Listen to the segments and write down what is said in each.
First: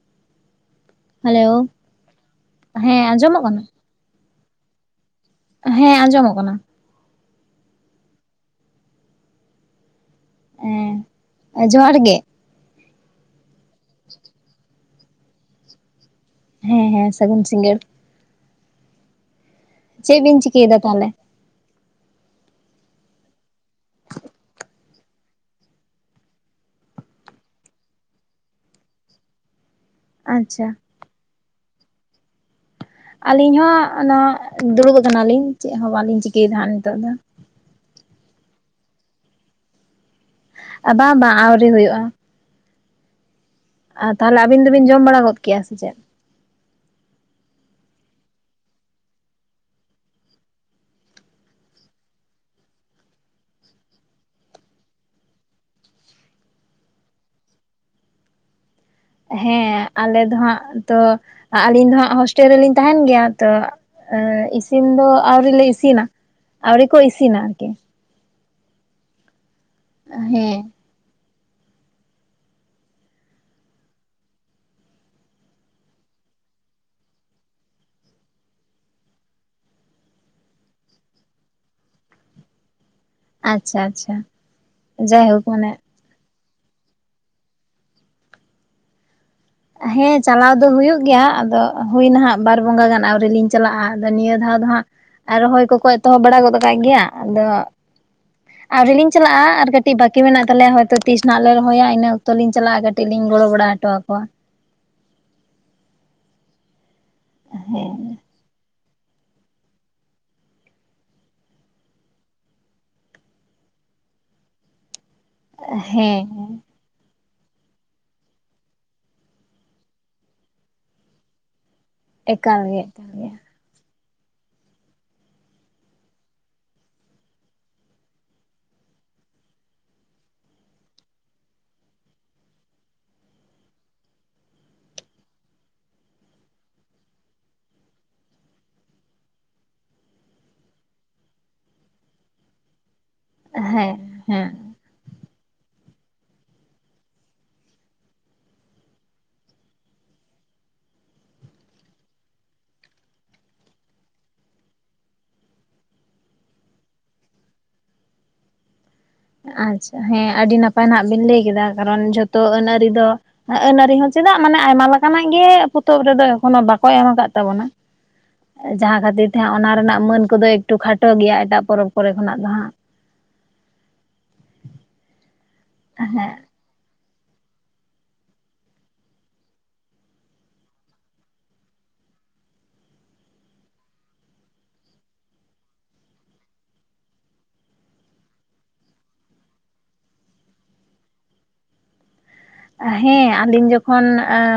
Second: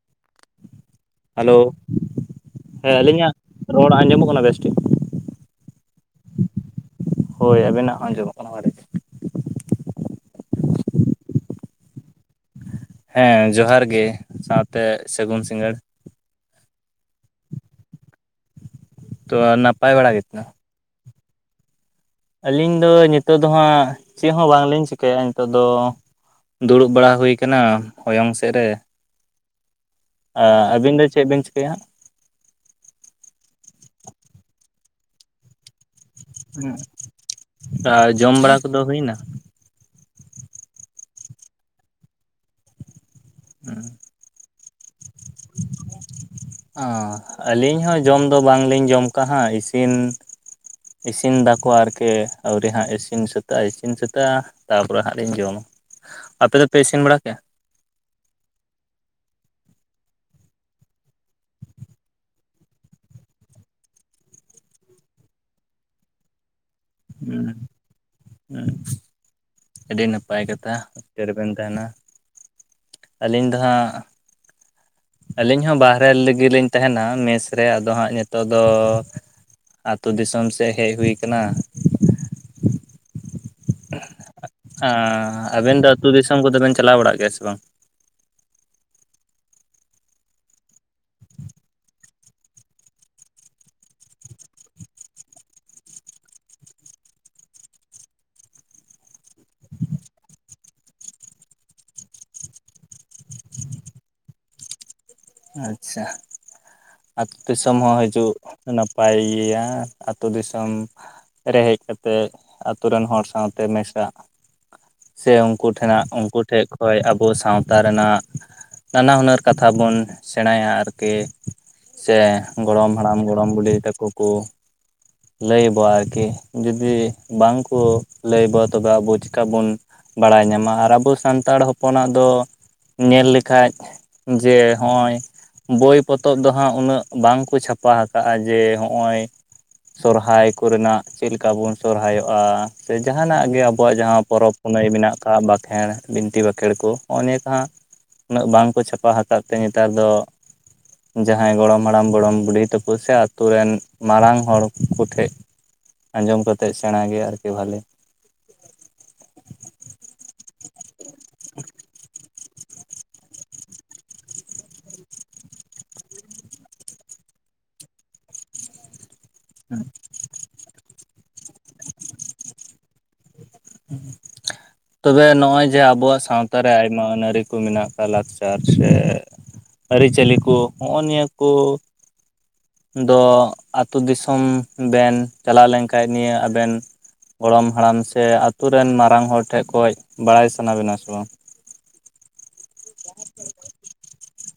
[inaudible] Hello, ᱦᱮᱸ ᱟᱸᱡᱚᱢᱚᱜ ᱠᱟᱱᱟ ᱟᱹᱞᱤᱧᱟᱜ ᱨᱚᱲ ᱟᱸᱡᱚᱢᱚᱜ ᱠᱟᱱᱟ ᱵᱮᱥ ᱴᱷᱤᱠ? ᱦᱮᱸ, ᱟᱸᱡᱚᱢᱚᱜ ᱠᱟᱱᱟ। ᱦᱳᱭ ᱟᱵᱤᱱᱟᱜ ᱦᱚᱸ ᱟᱸᱡᱚᱢᱚᱜ ᱠᱟᱱᱟ ᱵᱷᱟᱞᱮ ᱜᱮ᱾ ᱦᱮᱸ, ᱡᱚᱦᱟᱨ ᱜᱮ। ᱦᱮᱸ ᱡᱚᱦᱟᱨ ᱜᱮ᱾ ᱥᱟᱶᱛᱮ ᱥᱟᱹᱜᱩᱱ ᱥᱤᱜᱟᱹᱲ। ᱦᱮᱸ ᱦᱮᱸ, ᱥᱟᱜᱩᱱ ᱥᱤᱜᱟᱹᱲ। ᱛᱚ ᱟᱨ ᱱᱟᱯ ᱪᱮᱜ ᱵᱤᱱ ᱪᱤᱠᱟᱹᱭᱮᱫᱟ ᱛᱟᱦᱟᱞᱮ? ᱟᱹᱞᱤᱧ ᱫᱚ ᱱᱤᱛᱚᱜ ᱫᱚ ᱦᱟᱸᱜ, ᱪᱮᱜ ᱦᱚᱸ ᱵᱟᱝᱞᱤᱧ ᱪᱤᱠᱟᱹᱭᱟ ᱱᱤᱛᱚᱜ ᱫᱚ। ᱫᱩᱲᱩᱵ ᱵᱟᱲᱟ ᱦᱩᱭ ᱠᱟᱱᱟ ᱦᱚᱭᱚᱝ ᱥᱮᱜ ᱨᱮ। ᱟᱪᱪᱷᱟ ᱟᱹᱵᱤᱱ ᱫᱚ ᱪᱮᱜ ᱵᱤᱱ ᱪᱤᱠᱟᱹᱭᱟ? ᱟᱞᱤᱧ ᱦᱚᱸ ᱱᱟ ᱫᱩᱲᱩᱵ ᱠᱟᱱᱟᱞᱤᱧ, ᱪᱮᱜ ᱦᱚᱸ ᱵᱟᱞᱤᱧ ᱪᱤᱠᱟᱹᱭᱮᱫᱟᱜ ᱱᱤᱛᱚᱜ ᱫᱚ᱾ ᱟᱨ ᱡᱚᱢ ᱵᱟᱲᱟ ᱠᱚᱫᱚ ᱦᱩᱭᱮᱱᱟ? ᱟᱵᱟ ᱵᱟ ᱟᱣᱨᱤ ᱦᱳᱭᱳᱜ-ᱟ᱾ [unintelligible] ᱛᱟᱦᱚᱞᱮ ᱟᱵᱤᱱ ᱫᱚᱵᱤᱱ ᱡᱚᱢ ᱵᱟᱲᱟ ᱜᱚᱫ ᱠᱮᱭᱟ ᱥᱮ ᱪᱮᱫ? ᱚ ᱟᱹᱞᱤᱧ ᱦᱚᱸ ᱡᱚᱢ ᱫᱚ ᱵᱟᱝᱞᱤᱧ ᱡᱚᱢ ᱠᱟᱜ-ᱟ ᱦᱟᱜ ᱤᱥᱤᱱ ᱤᱥᱤᱱ ᱫᱟᱠᱚ ᱟᱨᱠᱤ ᱟᱹᱣᱨᱤ ᱦᱟᱸᱜ ᱤᱥᱤᱱ ᱥᱟᱹᱛᱟᱹᱜ-ᱟ ᱤᱥᱤᱱ ᱥᱟᱹᱛᱟᱹᱜ-ᱟ᱾ ᱛᱟᱯᱚᱨᱮ ᱦᱟᱸᱜ ᱞᱤᱧ ᱡᱚᱢᱟ, ᱟᱯᱮ ᱫᱚᱯᱮ ᱤᱥᱤᱱ ᱵᱟᱲᱟ ᱠᱮᱜ-ᱟ? ᱦᱮᱸ ᱟᱞᱮ ᱫᱚ ᱦᱟᱸᱜ ᱛᱚ ᱟᱹᱞᱤᱧ ᱫᱚ ᱦᱟᱸᱜ ᱦᱳᱥᱴᱮᱞ ᱨᱮᱞᱤᱧ ᱛᱟᱦᱮᱱ ᱜᱮᱭᱟ, ᱛᱚ ᱮ ᱤᱥᱤᱱ ᱫᱚ ᱟᱣᱨᱤ ᱞᱮ ᱤᱥᱤᱱᱟ ᱟᱣᱨᱤ ᱠᱚ ᱤᱥᱤᱱᱟ ᱟᱨᱠᱤ। ᱦᱮᱸ ᱟᱹᱰᱤ ᱱᱟᱯᱟᱭ ᱦᱮᱸ ᱠᱟᱛᱷᱟ। ᱦᱚᱥᱴᱮᱞ ᱨᱮ ᱵᱮᱱ ᱛᱟᱦᱮᱱᱟ, ᱟᱹᱞᱤᱧ ᱫᱚ ᱦᱟᱸᱜ ᱟᱹᱞᱤᱧ ᱦᱚᱸ ᱵᱟᱦᱨᱮ ᱨᱮ ᱜᱮ ᱞᱤᱧ ᱛᱟᱦᱮᱱᱟ ᱢᱮᱥ ᱨᱮ, ᱟᱫᱚ ᱦᱟᱸᱜ ᱱᱤᱛᱚᱜ ᱫᱚ ᱟᱛᱩ ᱫᱤᱥᱚᱢ ᱥᱮᱫ ᱦᱮᱡ ᱦᱩᱭ ᱠᱟᱱᱟ᱾ ᱟᱪᱪᱷᱟ ᱟᱪᱪᱷᱟ᱾ ᱡᱟᱭᱦᱳᱠ ᱦᱟᱸ ᱢᱟᱱᱮ ᱟᱵᱮᱱ ᱫᱚ ᱟᱹᱛᱩ ᱫᱤᱥᱚᱢ ᱠᱚᱫᱚ ᱵᱮᱱ ᱪᱟᱞᱟᱣ ᱵᱟᱲᱟᱜ ᱜᱮᱭᱟ ᱥᱮ ᱵᱟᱝ? ᱦᱮᱸ ᱪᱟᱞᱟᱣ ᱫᱚ ᱦᱩᱭᱩᱜ ᱜᱮᱭᱟ ᱟᱫᱚ ᱦᱩᱭᱱᱟ ᱦᱟᱸᱜ ᱵᱟᱨ ᱵᱚᱸᱜᱟ ᱜᱟᱱ ᱟᱹᱣᱨᱤ ᱞᱤᱧ ᱪᱟᱞᱟᱜ-ᱟ, ᱟᱫᱚ ᱱᱤᱭᱟᱹ ᱫᱷᱟᱣ ᱫᱚ ᱦᱟᱸᱜ ᱟᱨ ᱨᱚᱦᱚᱭ ᱠᱚᱠᱚ ᱮᱛᱚᱦᱚᱵ ᱵᱟᱲᱟ ᱜᱚᱫ ᱠᱟᱜ ᱜᱮᱭᱟ, ᱟᱫᱚ ᱟᱣᱨᱤ ᱞᱤᱧ ᱪᱟᱞᱟᱜ-ᱟ ᱟᱨ ᱠᱟᱹᱴᱤᱡ ᱵᱟᱠᱤ ᱢᱮᱱᱟᱜ ᱛᱟᱞᱮᱭᱟ ᱦᱚᱭᱛᱚ ᱛᱤᱥ ᱱᱟᱦᱟᱜ ᱞᱮ ᱨᱚᱦᱚᱭᱟ ᱤᱱᱟᱹ ᱚᱠᱛᱚᱞᱤᱧ ᱪᱟᱞᱟᱜ-ᱟ ᱠᱟᱹᱴᱤᱡ ᱞᱤᱧ ᱜᱚᱲᱚ ᱵᱟᱲᱟ ᱦᱚᱴᱚ ᱟᱠᱚᱣᱟ᱾ ᱟᱪᱪᱷᱟ, ᱟᱛᱩ ᱫᱤᱥᱚᱢ ᱦᱚᱸ ᱦᱤᱡᱩᱜ ᱱᱟᱯᱟᱭ ᱜᱮᱭᱟ ᱟᱛᱩ ᱫᱤᱥᱚᱢ ᱨᱮ ᱦᱮᱡ ᱠᱟᱛᱮ ᱟᱛᱩ ᱨᱮᱱ ᱦᱚᱲ ᱥᱟᱶᱛᱮ ᱢᱮᱥᱟᱜ᱾ ᱥᱮ ᱩᱱᱠᱩ ᱴᱷᱮᱱᱟᱜ ᱦᱮᱸ ᱩᱱᱠᱩ ᱴᱷᱮᱡ ᱦᱳᱭ ᱟᱵᱚ ᱥᱟᱶᱛᱟ ᱨᱮᱱᱟᱜ ᱱᱟᱱᱟ ᱦᱩᱱᱟᱹᱨ ᱠᱟᱛᱷᱟ ᱵᱚᱱ ᱥᱮᱬᱟᱭᱟ ᱟᱨᱠᱤ᱾ ᱥᱮ ᱮᱠᱟᱞ ᱜᱮ ᱜᱚᱲᱚᱢ ᱮᱠᱟᱞ ᱦᱟᱲᱟᱢ ᱜᱮ ᱜᱚᱲᱚᱢ ᱵᱩᱰᱦᱤ ᱛᱟᱠᱦ ᱠᱩ᱾ [inaudible] ᱞᱟᱹᱭᱟᱵᱚᱣᱟ ᱟᱨᱠᱤ ᱡᱩᱫᱤ ᱵᱟᱝᱠᱚ ᱞᱟᱹᱭᱵᱚ ᱛᱚᱵᱮ ᱟᱵᱚ ᱪᱤᱠᱟᱛᱮᱵᱚᱱ ᱵᱟᱲᱟᱭ ᱧᱟᱢᱟ ᱟᱨ ᱟᱵᱚ ᱥᱟᱱᱛᱟᱲ ᱦᱚᱯᱚᱱᱟᱜ ᱫᱚ ᱧᱮᱞ ᱞᱮᱠᱷᱟᱡ ᱡᱮ ᱦᱚᱜ-ᱚᱭ ᱵᱳᱭ ᱯᱚᱛᱚᱵ ᱫᱚ ᱦᱟᱸᱜ ᱩᱱᱟᱹᱜ ᱵᱟᱝᱠᱚ ᱪᱷᱟᱯᱟ ᱦᱟᱠᱟᱜ-ᱟ ᱡᱮ ᱦᱚᱸᱜ-ᱚᱭ ᱥᱚᱨᱦᱟᱭ ᱠᱚᱨᱮᱱᱟᱜ ᱪᱮᱜᱞᱮᱠᱟ ᱵᱚᱱ ᱥᱚᱨᱦᱟᱭᱚᱜ-ᱟ, ᱥᱮ ᱡᱟᱦᱟᱱᱟᱜ ᱜᱮ ᱟᱵᱚᱣᱟᱜ ᱦᱮᱸ ᱡᱟᱦᱟᱸ ᱦᱮᱸ ᱯᱚᱨᱚᱵᱽ᱾ ᱯᱩᱱᱟᱹᱭ ᱢᱮᱱᱟᱜ ᱟᱠᱟᱫ ᱵᱟᱸᱠᱷᱮᱲ ᱵᱤᱱᱛᱤ ᱵᱟᱸᱠᱷᱮᱲ ᱠᱚ ᱦᱚᱨᱚᱭᱟ ᱱᱤᱭᱟᱹ ᱠᱚᱦᱟᱜᱼᱼ ᱩᱱᱟᱹᱜ ᱵᱟᱝᱠᱚ ᱪᱷᱟᱯᱟ ᱟᱠᱟᱫ ᱛᱮ ᱱᱮᱛᱟᱨ ᱫᱚ, ᱡᱟᱦᱟᱸᱭ ᱜᱚᱲᱚᱢ ᱦᱟᱲᱟᱢ ᱜᱚᱲᱚᱢ ᱵᱩᱰᱷᱤ ᱛᱟᱠᱚ ᱥᱮ ᱟᱛᱳ ᱨᱮᱱ ᱢᱟᱨᱟᱝ ᱦᱚᱲ ᱠᱚᱴᱷᱮᱜ, ᱟᱸᱡᱚᱢ ᱠᱟᱛᱮᱫ ᱥᱮᱬᱟ ᱜᱮ ᱟᱨᱠᱤ ᱵᱷᱟᱞᱮ᱾ ᱟᱪᱪᱷᱟ ᱦᱮᱸ ᱟᱹᱰᱤ ᱱᱟᱯᱟᱭ ᱱᱟᱜ ᱵᱤᱱ ᱞᱟᱹᱭ ᱠᱮᱫᱟ ᱠᱟᱨᱚᱱ ᱡᱷᱚᱛᱚ ᱟᱹᱱ ᱟᱹᱨᱤ ᱫᱚᱼᱼ ᱟᱹᱱ ᱟᱹᱨᱤ ᱦᱚᱸ ᱪᱮᱫᱟᱜ ᱢᱟᱱᱮ ᱟᱭᱢᱟ ᱞᱮᱠᱟᱱᱟᱜ ᱜᱮ ᱯᱚᱛᱚᱵ ᱨᱮᱫᱚ ᱮᱠᱷᱚᱱᱚ ᱵᱟᱠᱚ ᱮᱢ ᱟᱠᱟᱫ ᱛᱟᱵᱚᱱᱟᱼᱼ ᱡᱟᱦᱟᱸ ᱠᱷᱟᱹᱛᱤᱨ ᱛᱮᱟᱸᱜ ᱚᱱᱟ ᱨᱮᱱᱟᱜ ᱢᱟᱹᱱ ᱠᱚᱫᱚ ᱮᱠᱴᱩ ᱠᱷᱟᱴᱚ ᱜᱮᱭᱟ ᱮᱴᱟᱜ ᱯᱚᱨᱚᱵᱽ ᱠᱚᱨᱮ ᱠᱷᱚᱱᱟᱜ ᱫᱚ ᱦᱟᱸᱜᱼᱼ ᱛᱚᱵᱮ ᱱᱚᱜᱼᱚᱭ ᱡᱮ ᱟᱵᱚᱣᱟᱜ ᱥᱟᱶᱛᱼᱼ ᱦᱮᱸ ᱥᱟᱣᱛᱟ ᱨᱮ ᱟᱭᱢᱟ ᱟᱹᱱ ᱟᱹᱨᱤ ᱠᱚ ᱢᱮᱱᱟᱜ ᱟᱠᱟᱫ ᱞᱟᱠᱪᱟᱨ ᱥᱮᱼᱼ ᱟᱹᱨᱤᱪᱟᱹᱞᱤ ᱠᱩ ᱦᱚᱜᱼᱚᱭ ᱱᱤᱭᱟᱹ ᱠᱩᱼᱼ ᱫᱚ ᱟᱹᱛᱩ ᱫᱤᱥᱚᱢ ᱵᱮᱱ ᱪᱟᱞᱟᱣ ᱞᱮᱱᱠᱷᱟᱱ ᱱᱤᱭᱟᱹ ᱟᱵᱮᱱᱼᱼ ᱜᱚᱲᱚᱢ ᱦᱟᱲᱟᱢ ᱥᱮ ᱟᱛᱳ ᱨᱮᱱ ᱢᱟᱨᱟᱝ ᱦᱚᱲ ᱴᱷᱮᱱ ᱠᱷᱚᱡ ᱵᱟᱲᱟᱭ ᱥᱟᱱᱟ ᱵᱤᱱᱟ ᱥᱮ ᱵᱟᱝ, ᱦᱮᱸ ᱟᱹᱞᱤᱧ ᱡᱚᱠᱷᱚᱱ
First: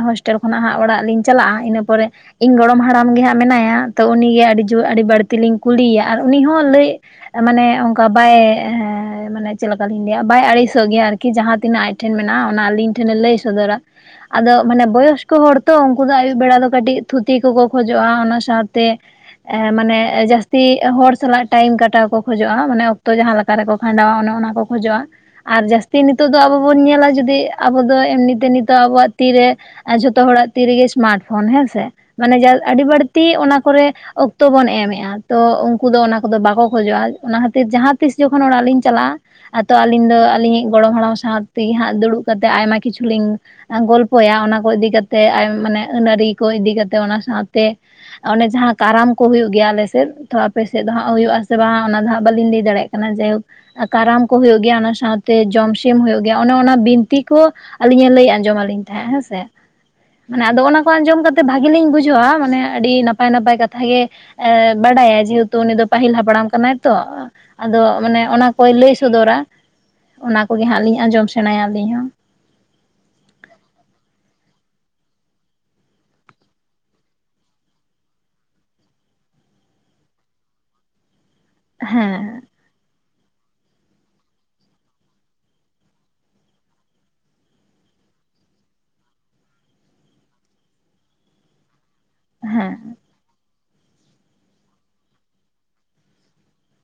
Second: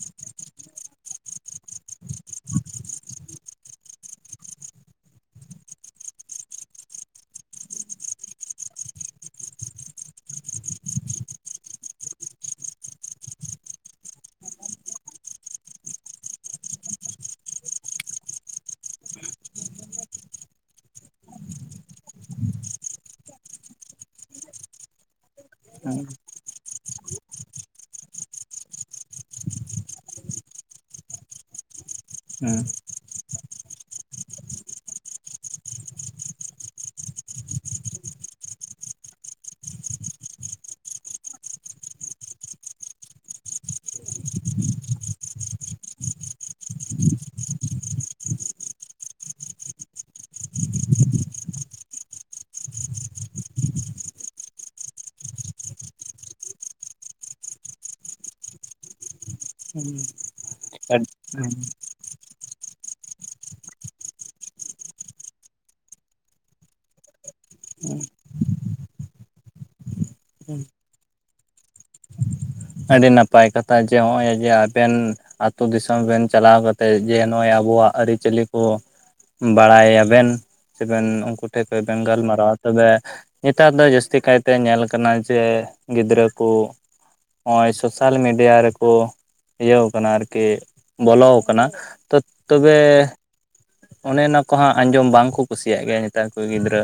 ᱦᱚᱳᱥᱴᱮᱞ ᱠᱷᱚᱱᱟᱜ ᱦᱟᱸᱜ ᱚᱲᱟᱜ ᱞᱤᱧ ᱪᱟᱞᱟᱜᱼᱟ ᱤᱱᱟᱹ ᱯᱚᱨᱮᱼᱼ ᱤᱧ ᱜᱚᱲᱚᱢ ᱦᱟᱲᱟᱢ ᱜᱮ ᱦᱟᱸᱜᱼᱼ ᱢᱮᱱᱟᱭᱟ ᱛᱚ ᱩᱱᱤᱜᱮ ᱟᱹᱰᱤ ᱡᱳᱨ ᱟᱹᱰᱤ ᱵᱟᱹᱲᱛᱤ ᱞᱤᱧ ᱠᱩᱞᱤᱭᱮᱭᱟ ᱟᱨ ᱩᱱᱤ ᱦᱚᱸ ᱞᱟᱹᱭᱼᱼ ᱢᱟᱱᱮ ᱚᱱᱠᱟ ᱵᱟᱭ ᱢᱟᱱᱮ ᱪᱮᱫᱠᱟᱞᱤᱤᱧ ᱞᱟᱹᱭᱟ ᱵᱟᱭ ᱟᱹᱲᱤᱥᱚᱜ ᱜᱮᱭᱟ ᱟᱨᱠᱤᱼᱼ ᱠᱤ ᱡᱟᱦᱟᱸ ᱛᱤᱱᱟᱹᱜ ᱟᱡ ᱴᱷᱮᱱ ᱢᱮᱱᱟᱜᱼᱟ ᱚᱱᱟ ᱟᱞᱤᱧ ᱴᱷᱮᱱᱮ ᱞᱟᱹᱭ ᱥᱚᱫᱚᱨᱟᱼᱼ ᱟᱫᱚ ᱢᱟᱱᱮ ᱵᱚᱭᱚᱥᱠᱚ ᱦᱚᱲ ᱛᱚ ᱩᱱᱠᱩ ᱫᱚ ᱟᱹᱭᱩᱵ ᱵᱮᱲᱟ ᱫᱚ ᱠᱟᱹᱴᱤᱡ ᱛᱷᱩᱛᱤ ᱠᱚᱠᱚ ᱠᱷᱚᱡᱚᱜᱼᱟ ᱚᱱᱟ ᱥᱟᱶᱛᱮᱼᱼ ᱢᱟᱱᱮ ᱡᱟᱹᱥᱛᱤ ᱦᱚᱲ ᱥᱟᱞᱟᱜ ᱴᱟᱭᱤᱢ ᱠᱟᱴᱟᱣ ᱠᱚ ᱠᱷᱚᱡᱚᱜᱼᱟ ᱢᱟᱱᱮ ᱚᱠᱛᱚ ᱡᱟᱦᱟᱸ ᱞᱮᱠᱟᱼᱼ ᱚᱠᱟ ᱨᱮᱠᱚ ᱠᱷᱟᱸᱰᱟᱣᱟ ᱚᱱᱮ ᱚᱱᱟ ᱠᱚ ᱠᱷᱚᱡᱚᱜᱼᱟ ᱟᱨ ᱡᱟᱹᱥᱛᱤ ᱱᱤᱛᱚᱜ ᱫᱚ ᱟᱵᱚ ᱵᱚᱱ ᱧᱮᱞᱟ ᱡᱩᱫᱤᱼᱼ ᱟᱵᱚ ᱫᱚ ᱮᱢᱱᱤᱛᱮ ᱱᱤᱛᱚᱜ ᱟᱵᱚᱣᱟᱜ ᱛᱤᱨᱮ ᱡᱷᱚᱛᱚ ᱦᱚᱲᱟᱜ ᱛᱤᱨᱮᱜᱮ ᱥᱢᱟᱨᱴ ᱯᱷᱳᱱ ᱦᱮᱸᱥᱮᱼᱼ ᱢᱟᱱᱮ ᱟᱹᱰᱤ ᱵᱟᱹᱲᱛᱤ ᱚᱱᱟ ᱠᱚᱨᱮᱼᱼ ᱚᱠᱛᱚ ᱵᱚᱱ ᱮᱢᱮᱜᱼᱟ ᱛᱚ ᱩᱱᱠᱩ ᱫᱚ ᱚᱱᱟ ᱠᱚᱫᱚ ᱵᱟᱠᱚ ᱠᱷᱚᱡᱚᱜᱼᱟ ᱚᱱᱟ ᱠᱷᱟᱹᱛᱤᱨ ᱡᱟᱦᱟᱸ ᱛᱤᱥ ᱡᱚᱠᱷᱚᱱ ᱚᱲᱟᱜ ᱞᱤᱧ ᱪᱟᱞᱟᱜᱼᱟ᱾ ᱟᱫᱚ ᱟᱹᱞᱤᱧ ᱫᱚ ᱟᱹᱞᱤᱧᱤᱡ ᱜᱚᱲᱚᱢ ᱦᱟᱲᱟᱢ ᱥᱟᱶ ᱛᱮᱜᱮ ᱦᱟᱸᱜ ᱫᱩᱲᱩᱵ ᱠᱟᱛᱮᱜ ᱟᱭᱢᱟ ᱠᱤᱪᱷᱩ ᱞᱤᱧᱼᱼ ᱜᱚᱞᱯᱚᱭᱟ ᱚᱱᱟ ᱠᱚ ᱤᱫᱤ ᱠᱟᱛᱮᱜ ᱢᱟᱱᱮ ᱟᱹᱱ ᱟᱹᱨᱤ ᱠᱚ ᱤᱫᱤ ᱠᱟᱛᱮᱜ ᱚᱱᱟ ᱥᱟᱶᱛᱮᱼᱼ ᱚᱱᱮ ᱡᱟᱦᱟᱸ ᱠᱟᱨᱟᱢ ᱠᱚ ᱦᱩᱭᱩᱜ ᱜᱮᱭᱟ ᱟᱞᱮᱥᱮᱫ ᱛᱚ ᱟᱯᱮ ᱥᱮᱫ ᱫᱚ ᱦᱟᱜ ᱦᱩᱭᱩᱜ ᱟᱥᱮ ᱵᱟᱝ ᱚᱱᱟ ᱫᱚ ᱦᱟᱸᱜ ᱵᱟᱹᱞᱤᱧ ᱞᱟᱹᱭ ᱫᱟᱲᱮᱭᱟᱜᱼᱼ ᱡᱟᱭᱦᱳᱠ ᱠᱟᱨᱟᱢ ᱠᱚ ᱦᱳᱭᱳᱜ ᱜᱮᱭᱟ ᱚᱱᱟ ᱥᱟᱶᱛᱮ ᱡᱚᱢᱥᱤᱢ ᱦᱳᱭᱳᱜ ᱜᱮᱭᱟ ᱚᱱᱮ ᱚᱱᱟ ᱵᱤᱱᱼᱼ ᱛᱤ ᱠᱚ ᱟᱹᱞᱤᱧᱮ ᱞᱟᱹᱭ ᱟᱸᱡᱚᱢ ᱟᱞᱤᱧ ᱛᱟᱦᱮᱸᱫ ᱦᱮᱸᱥᱮᱸ᱾ ᱦᱩᱸ᱾ [inaudible] ᱢᱟᱱᱮ ᱟᱫᱚ ᱚᱱᱟ ᱠᱚ ᱟᱸᱡᱚᱢ ᱠᱟᱛᱮ ᱵᱷᱟᱜᱤ ᱞᱤᱧ ᱵᱩᱡᱷᱟᱹᱣᱟ ᱢᱟᱱᱮ ᱟᱹᱰᱤ ᱱᱟᱯᱟᱭ ᱱᱟᱯᱟᱭ ᱠᱟᱛᱷᱟ ᱜᱮᱼᱼ ᱮᱻ ᱵᱟᱰᱟᱭᱟ ᱡᱮᱦᱮᱛᱩ ᱩᱱᱤ ᱫᱚ ᱯᱟᱹᱦᱤᱞ ᱦᱟᱯᱲᱟᱢ ᱠᱟᱱᱟᱭ ᱛᱚ᱾ ᱟᱫᱚ ᱢᱟᱱᱮ ᱚᱱᱟ ᱠᱚᱭ ᱞᱟᱹᱭ ᱥᱚᱫᱚᱨᱟ ᱚᱱᱟ ᱠᱚᱜᱮ ᱦᱟᱸᱜ ᱞᱤᱧ ᱟᱸᱡᱚᱢ ᱥᱮᱬᱟᱭᱟ ᱟᱹᱞᱤᱧ ᱦᱚᱸ᱾ ᱟᱹᱰᱤ ᱱᱟᱯᱟᱭ ᱠᱟᱛᱷᱟ ᱡᱮ ᱱᱚᱜᱼᱚᱭ ᱡᱮ ᱟᱵᱮᱱᱼᱼ ᱟᱹᱛᱩ ᱫᱤᱥᱚᱢ ᱵᱮᱱ ᱪᱟᱞᱟᱣ ᱠᱟᱛᱮᱫ ᱡᱮ ᱱᱚᱜᱼᱚᱭ ᱟᱵᱚᱣᱟᱜ ᱟᱹᱨᱤᱪᱟᱹᱞᱤ ᱠᱚᱼᱼ ᱵᱟᱲᱟᱭᱟᱵᱮᱱ ᱥᱮᱵᱮᱱ ᱩᱱᱠᱩ ᱴᱷᱮᱱ ᱠᱷᱚᱱ ᱵᱮᱱ ᱦᱮᱸ ᱜᱟᱞᱢᱟᱨᱟᱣᱟ᱾ ᱛᱚᱵᱮ ᱱᱮᱛᱟᱨ ᱫᱚ ᱡᱟᱹᱥᱛᱤ ᱠᱟᱭᱛᱮ ᱧᱮᱞ ᱠᱟᱱᱟ ᱡᱮ ᱜᱤᱫᱽᱨᱟᱹ ᱠᱩᱼᱼ ᱱᱚᱜᱼᱚᱭ ᱥᱳᱥᱟᱞ ᱢᱤᱰᱤᱭᱟ ᱨᱮᱠᱚ ᱤᱭᱟ. ᱣ ᱠᱟᱱᱟ ᱟᱨᱠᱤ ᱵᱚᱞᱚᱣ ᱠᱟᱱᱟ᱾ ᱦᱮᱸ ᱛᱚᱵᱮ ᱚᱱᱮ ᱚᱱᱟ ᱠᱚ ᱦᱟᱸᱜ ᱟᱸᱡᱚᱢ ᱵᱟᱝᱠᱚ ᱠᱩᱥᱤᱭᱟᱜ ᱜᱮᱭᱟ ᱱᱮᱛᱟᱨ ᱠᱚ ᱜᱤᱫᱽᱨᱟᱹ᱾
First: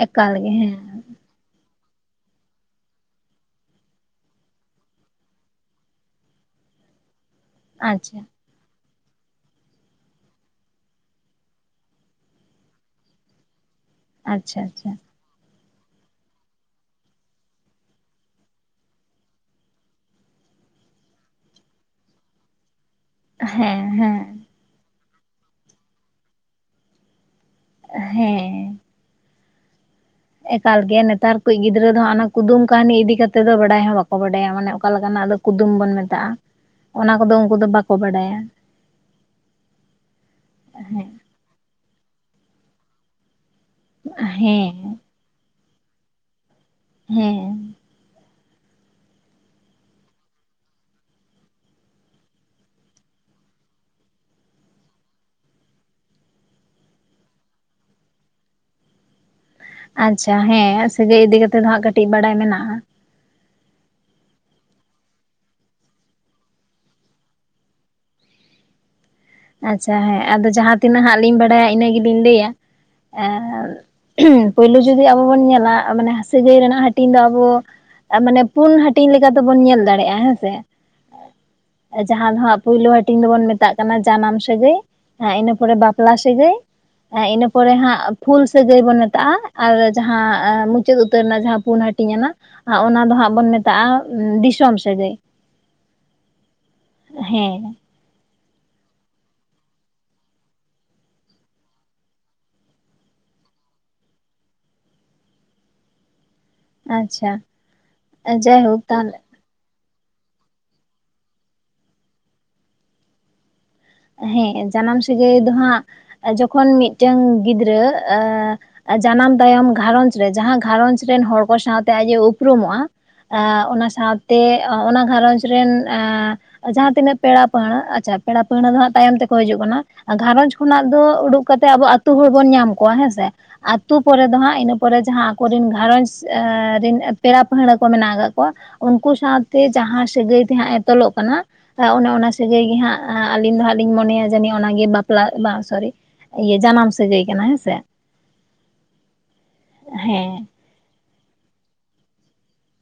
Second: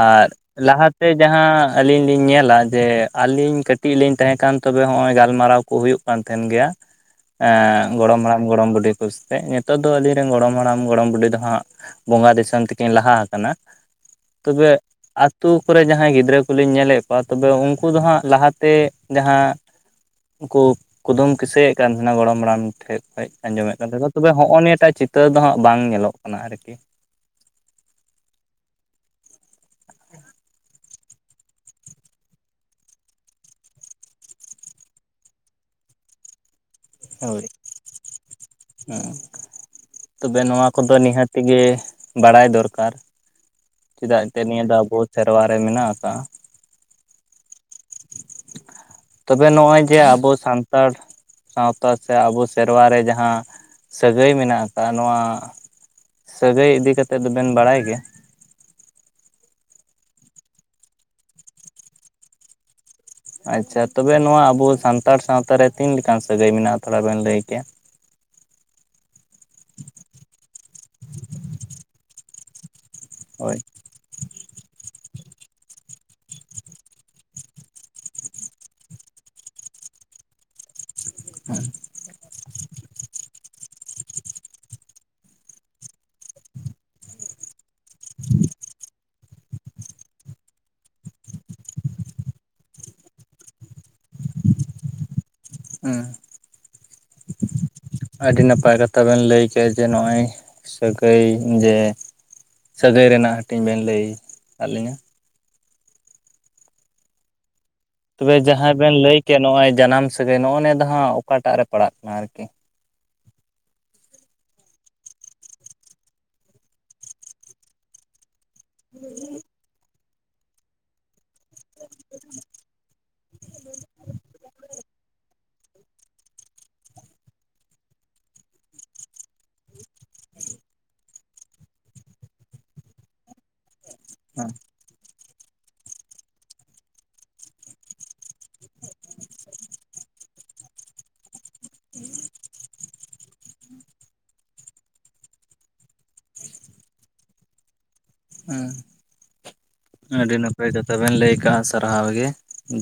ᱟᱨ ᱮᱠᱟᱞ ᱜᱮ ᱦᱮᱸ ᱞᱟᱦᱟᱛᱮ ᱡᱟᱦᱟᱸ ᱟᱹᱞᱤᱧ ᱞᱤᱧ ᱧᱮᱞᱟ ᱡᱮ ᱟᱹᱞᱤᱧ ᱠᱟᱹᱴᱤᱡ ᱞᱤᱧᱼᱼ ᱛᱟᱦᱮᱸ ᱠᱟᱱ ᱛᱚᱵᱮ ᱦᱚᱸᱜ-ᱚᱭ ᱜᱟᱞᱢᱟᱨᱟᱣ ᱠᱚ ᱦᱩᱭᱩᱜ ᱠᱟᱱ ᱛᱟᱦᱮᱸᱱ ᱜᱮᱭᱟ ᱦᱮ ᱟᱪᱪᱷᱟ ᱜᱚᱲᱚᱢ ᱦᱟᱲᱟᱢᱼᱼ ᱜᱚᱲᱚᱢ ᱵᱩᱰᱷᱤ ᱠᱚᱥᱮᱛᱮ ᱱᱤᱛᱚᱜ ᱫᱚ ᱟᱞᱤᱧ ᱨᱮᱱ ᱜᱚᱲᱚᱢ ᱦᱟᱲᱟᱢ ᱜᱚᱲᱚᱢ ᱵᱩᱰᱷᱤ ᱫᱚ ᱦᱟᱸᱜᱼᱼ ᱵᱚᱸᱜᱟ ᱫᱤᱥᱚᱢ ᱛᱮᱠᱤᱱ ᱞᱟᱦᱟ ᱟᱠᱟᱱᱟ ᱟᱪᱪᱷᱟ ᱛᱚᱵᱮᱼᱼ ᱟᱪᱪᱷᱟ ᱟᱛᱩ ᱠᱚᱨᱮ ᱡᱟᱦᱟᱸᱭ ᱜᱤᱫᱽᱨᱟᱹ ᱠᱚᱞᱤᱧ ᱧᱮᱞᱮᱫ ᱠᱚᱣᱟ ᱛᱚᱵᱮ ᱩᱱᱠᱩ ᱫᱚ ᱦᱟᱸᱜ ᱞᱟᱦᱟᱛᱮᱼᱼ ᱡᱟᱦᱟᱸ ᱩᱱᱠᱩ ᱠᱩᱫᱩᱢ ᱠᱤᱥᱟᱹᱭᱮᱫ ᱠᱟᱱ ᱛᱟᱦᱮᱱᱟ ᱜᱚᱲᱚᱢ ᱦᱟᱲᱟᱢ ᱴᱷᱮᱱ᱾ ᱟᱸᱡᱚᱢᱮᱫ ᱦᱮᱸ ᱠᱟᱱ ᱛᱟᱦᱮᱸ ᱦᱮᱸ ᱛᱚᱵᱮ ᱦᱚᱜᱼᱚᱭ ᱱᱤᱭᱟᱹ ᱴᱟᱜ ᱪᱤᱛᱟᱹᱨ ᱫᱚ ᱦᱟᱸᱜ ᱵᱟᱝ ᱧᱮᱞᱚᱜ ᱠᱟᱱᱟ ᱟᱨᱠᱤ᱾ ᱦᱮᱸ [inaudible] ᱮᱠᱟᱞ ᱜᱮ ᱱᱮᱛᱟᱨ ᱠᱚ ᱜᱤᱫᱽᱨᱟᱹ ᱫᱚ ᱦᱟᱸᱜ ᱚᱱᱟ ᱠᱩᱫᱩᱢ ᱠᱟᱹᱦᱱᱤ ᱤᱫᱤ ᱠᱟᱛᱮᱫ ᱫᱚ ᱵᱟᱰᱟᱭ ᱦᱚᱸ ᱵᱟᱠᱚ ᱵᱟᱰᱟᱭᱟ ᱢᱟᱱᱮ ᱚᱠᱟ ᱞᱮᱠᱟᱱᱟᱜ ᱫᱚ ᱠᱩᱫᱩᱢ ᱵᱚᱱ ᱢᱮᱛᱟᱜᱼᱟ᱾ ᱚᱱᱟ ᱠᱚᱫᱚ ᱦᱳᱭ ᱩᱱᱠᱩ ᱫᱚ ᱵᱟᱠᱚ ᱵᱟᱰᱟᱭᱟ ᱦᱮᱸ᱾ ᱛᱮᱜᱮ ᱵᱟᱲᱟᱭ ᱫᱚᱨᱠᱟᱨ ᱪᱮᱫᱟᱜ ᱡᱮ ᱱᱤᱭᱟᱹ ᱫᱚ ᱦᱮᱸ ᱟᱵᱚ ᱥᱮᱨᱣᱟ ᱨᱮ ᱢᱮᱱᱟᱜ ᱟᱠᱟᱜᱟ᱾ ᱦᱮᱸ ᱛᱚᱵᱮ ᱱᱚᱜᱚᱭ ᱡᱮ ᱟᱵᱚ ᱥᱟᱱᱛᱟᱲ ᱥᱟᱶᱛᱟ ᱥᱮ ᱟᱵᱚ ᱥᱮᱨᱣᱟ ᱨᱮ ᱡᱟᱦᱟᱸ ᱥᱟᱹᱜᱟᱹᱭ ᱢᱮᱱᱟᱜ ᱟᱠᱟᱫᱼᱟ ᱱᱚᱣᱟ ᱥᱟᱹᱜᱟᱹᱭ ᱤᱫᱤ ᱠᱟᱛᱮᱫ ᱫᱚᱵᱮᱱ ᱵᱟᱲᱟᱭ ᱜᱮᱭᱟ? ᱟᱪᱪᱷᱟ ᱦᱮᱸ ᱥᱟᱹᱜᱟᱹᱭ ᱤᱫᱤ ᱠᱟᱛᱮᱫ ᱫᱚ ᱦᱟᱸᱜ ᱠᱟᱹᱴᱤᱡ ᱵᱟᱲᱟᱭ ᱢᱮᱱᱟᱜᱼᱟ᱾ ᱟᱪᱪᱷᱟ ᱛᱚᱵᱮ ᱱᱚᱣᱟ ᱟᱵᱚ ᱥᱟᱱᱛᱟᱲ ᱥᱟᱶᱛᱟᱨᱮ ᱛᱤᱱᱞᱮᱠᱟᱱ ᱥᱟᱹᱜᱟᱹᱭ ᱢᱮᱱᱟᱜᱼᱟ ᱛᱷᱚᱲᱟ ᱵᱮᱱ ᱞᱟᱹᱭ ᱠᱮᱭᱟ? ᱟᱪᱪᱷᱟ ᱦᱮᱸ ᱟᱫᱚ ᱡᱟᱦᱟᱸ ᱛᱤᱱᱟᱹᱜ ᱦᱟᱸᱜ ᱞᱤᱧ ᱵᱟᱲᱟᱭᱟ ᱤᱱᱟᱹ ᱜᱮᱞᱤᱧ ᱞᱟᱹᱭᱟ ᱮ ᱦᱳᱭ ᱯᱳᱭᱞᱳ ᱡᱩᱫᱤ ᱟᱵᱚ ᱵᱚᱱ ᱧᱮᱞᱟ ᱢᱟᱱᱮ ᱦᱟᱹᱥᱤ ᱜᱟᱹᱭ ᱨᱮᱱᱟᱜ ᱦᱟᱹᱴᱤᱧ ᱫᱚ ᱟᱵᱚ ᱢᱟᱱᱮ ᱯᱩᱱ ᱦᱟᱹᱴᱤᱧ ᱞᱮᱠᱟ ᱛᱮᱵᱚᱱ ᱧᱮᱞ ᱫᱟᱲᱮᱭᱟᱜᱼᱟ ᱦᱮᱸᱥᱮ᱾ ᱦᱮᱸ᱾ ᱡᱟᱦᱟᱸ ᱫᱚ ᱦᱟᱸᱜ ᱯᱩᱭᱞᱳ ᱦᱟᱹᱴᱤᱧ ᱫᱚᱵᱚᱱ ᱢᱮᱛᱟᱜ ᱠᱟᱱᱟ ᱡᱟᱱᱟᱢ ᱥᱟᱹᱜᱟᱹᱭ ᱤᱱᱟᱹ ᱯᱚᱨᱮ ᱵᱟᱯᱞᱟ ᱥᱟᱹᱜᱟᱹᱭ ᱤᱱᱟᱹ ᱯᱚᱨᱮ ᱦᱟᱸᱜ ᱯᱷᱩᱞ ᱥᱟ. ᱜᱟᱭ ᱵᱚᱱ ᱢᱮᱛ ᱛᱟᱜᱟ ᱟᱨ ᱡᱟᱦᱟᱸ ᱢᱩᱪᱟᱹᱫ ᱩᱛᱟᱹᱨ ᱨᱮᱱᱟᱜ ᱡᱟᱦᱟᱸ ᱯᱩᱱ ᱦᱟᱹᱴᱤᱧ ᱚᱱᱟ ᱟᱨ ᱚᱱᱟ ᱫᱚ ᱦᱟᱸᱜ ᱵᱚᱱ ᱢᱮᱛᱟᱜᱼᱟ ᱫᱤᱥᱚᱢ ᱥᱟᱹᱜᱟᱹᱭ᱾ ᱦᱮᱸ ᱦᱮᱸ ᱟᱹᱰᱤ ᱱᱟᱯᱟᱭ ᱠᱟᱛᱷᱟ ᱵᱮᱱ ᱞᱟᱹᱭ ᱠᱮᱫ ᱡᱮ ᱱᱚᱜᱚᱭ ᱥᱟᱹᱜᱟᱹᱭ ᱡᱮ ᱥᱟᱹᱜᱟᱹᱭ ᱨᱮᱱᱟᱜ ᱦᱟᱹᱴᱤᱧ ᱵᱮᱱ ᱞᱟᱹᱭ ᱟᱫ ᱞᱤᱧᱟ ᱟᱪᱪᱷᱟ ᱛᱚᱵᱮ ᱡᱟᱦᱟᱸᱭ ᱡᱟᱭᱦᱳᱠ ᱵᱮᱱ ᱛᱟᱦᱚᱞᱮ ᱞᱟᱹᱭ ᱠᱮᱫ ᱱᱚᱜ-ᱚᱭ ᱡᱟᱱᱟᱢ ᱥᱟᱹᱜᱟᱹᱭ ᱱᱚᱜᱚ ᱱᱤᱭᱟᱹ ᱫᱚ ᱦᱟᱸᱜ ᱚᱠᱟᱴᱟᱜ ᱨᱮ ᱯᱟᱲᱟᱜ ᱠᱟᱱᱟ ᱟᱨᱠᱤ ᱦᱮᱸ ᱡᱟᱱᱟᱢ ᱥᱟᱹᱜᱟᱹᱭ ᱫᱚ ᱦᱟᱸᱜ ᱡᱚᱠᱷᱚᱱ ᱢᱤᱫᱴᱟᱱ ᱜᱤᱫᱽᱨᱟᱹ ᱟ ᱡᱟᱱᱟᱢ ᱛᱟᱭᱚᱢ ᱜᱷᱟᱨᱚᱸᱣᱡᱽ ᱨᱮ ᱡᱟᱦᱟᱸ ᱜᱷᱟᱨᱚᱸᱧᱡᱽ ᱨᱮᱱ ᱦᱚᱲ ᱠᱚ ᱥᱟᱶᱛᱮ ᱟᱡ ᱮ ᱩᱯᱨᱩᱢᱚᱜ-ᱟ ᱟ ᱚᱱᱟ ᱥᱟᱶᱛᱮ ᱚᱱᱟ ᱜᱷᱟᱨᱚᱸᱡᱽ ᱨᱮᱱ ᱟᱺ ᱡᱟᱦᱟᱸ ᱛᱤᱱᱟᱹᱜ ᱯᱮᱲᱟ ᱯᱟᱹᱦᱲᱟᱹ ᱟᱪᱪᱷᱟ ᱯᱮᱲᱟ ᱯᱟᱹᱲᱦᱟᱹ ᱫᱚ ᱦᱟᱸᱜ ᱛᱟᱭᱚᱢ ᱛᱮᱠᱚ ᱦᱤᱡᱩᱜ ᱠᱟᱱᱟ ᱜᱷᱟᱨᱚᱸᱧᱡᱽ ᱠᱷᱚᱱᱟᱜ ᱫᱚ ᱩᱰᱩᱠ ᱠᱟᱛᱮᱫ ᱟᱵᱩ ᱟᱛᱩ ᱦᱚᱲ ᱵᱚᱱ ᱧᱟᱢ ᱠᱚᱣᱟ ᱦᱮᱸᱥᱮ ᱟᱛᱩ ᱯᱚᱨᱮ ᱫᱚ ᱦᱟᱸᱜ ᱤᱱᱟᱹ ᱯᱚᱨᱮ ᱡᱟᱦᱟᱸ ᱟᱠᱚᱨᱮᱱ ᱜᱷᱟᱨᱚᱸᱡᱽ ᱨᱮᱱ ᱯᱮᱲᱟ ᱯᱟᱹᱲᱦᱟᱹ ᱠᱚ ᱢᱮᱱᱟᱜ ᱟᱠᱟᱫ ᱠᱚᱣᱟ ᱩᱱᱠᱩ ᱥᱟᱶᱛᱮ ᱡᱟᱦᱟᱸ ᱥᱟᱹᱜᱟᱹᱭ ᱛᱮᱦᱟᱸᱜ ᱛᱚᱞᱚᱜ ᱠᱟᱱᱟ ᱚᱱᱮ ᱚᱱᱟ ᱥᱟᱹᱜᱟᱹᱭ ᱜᱮᱦᱟᱸᱜ ᱟᱹᱞᱤᱧ ᱫᱚ ᱦᱟᱸᱜ ᱞᱤᱧ ᱢᱚᱱᱮᱭᱟ ᱡᱟᱹᱱᱤᱡ ᱚᱱᱟᱜᱮ ᱵᱟᱯᱞᱟ ᱵᱟ ᱥᱚᱨᱤ ᱡᱟᱱᱟᱢ ᱥᱟᱹᱜᱟᱹᱭ ᱠᱟᱱᱟ ᱦᱮᱸᱥᱮ ᱦᱮᱸ ᱟᱹᱰᱤ ᱱᱟᱯ ᱯᱮ ᱡᱚᱛᱚ ᱵᱮᱱ ᱞᱟᱹᱭ ᱠᱟᱜ-ᱟ ᱥᱟᱨᱦᱟᱣ ᱜᱮ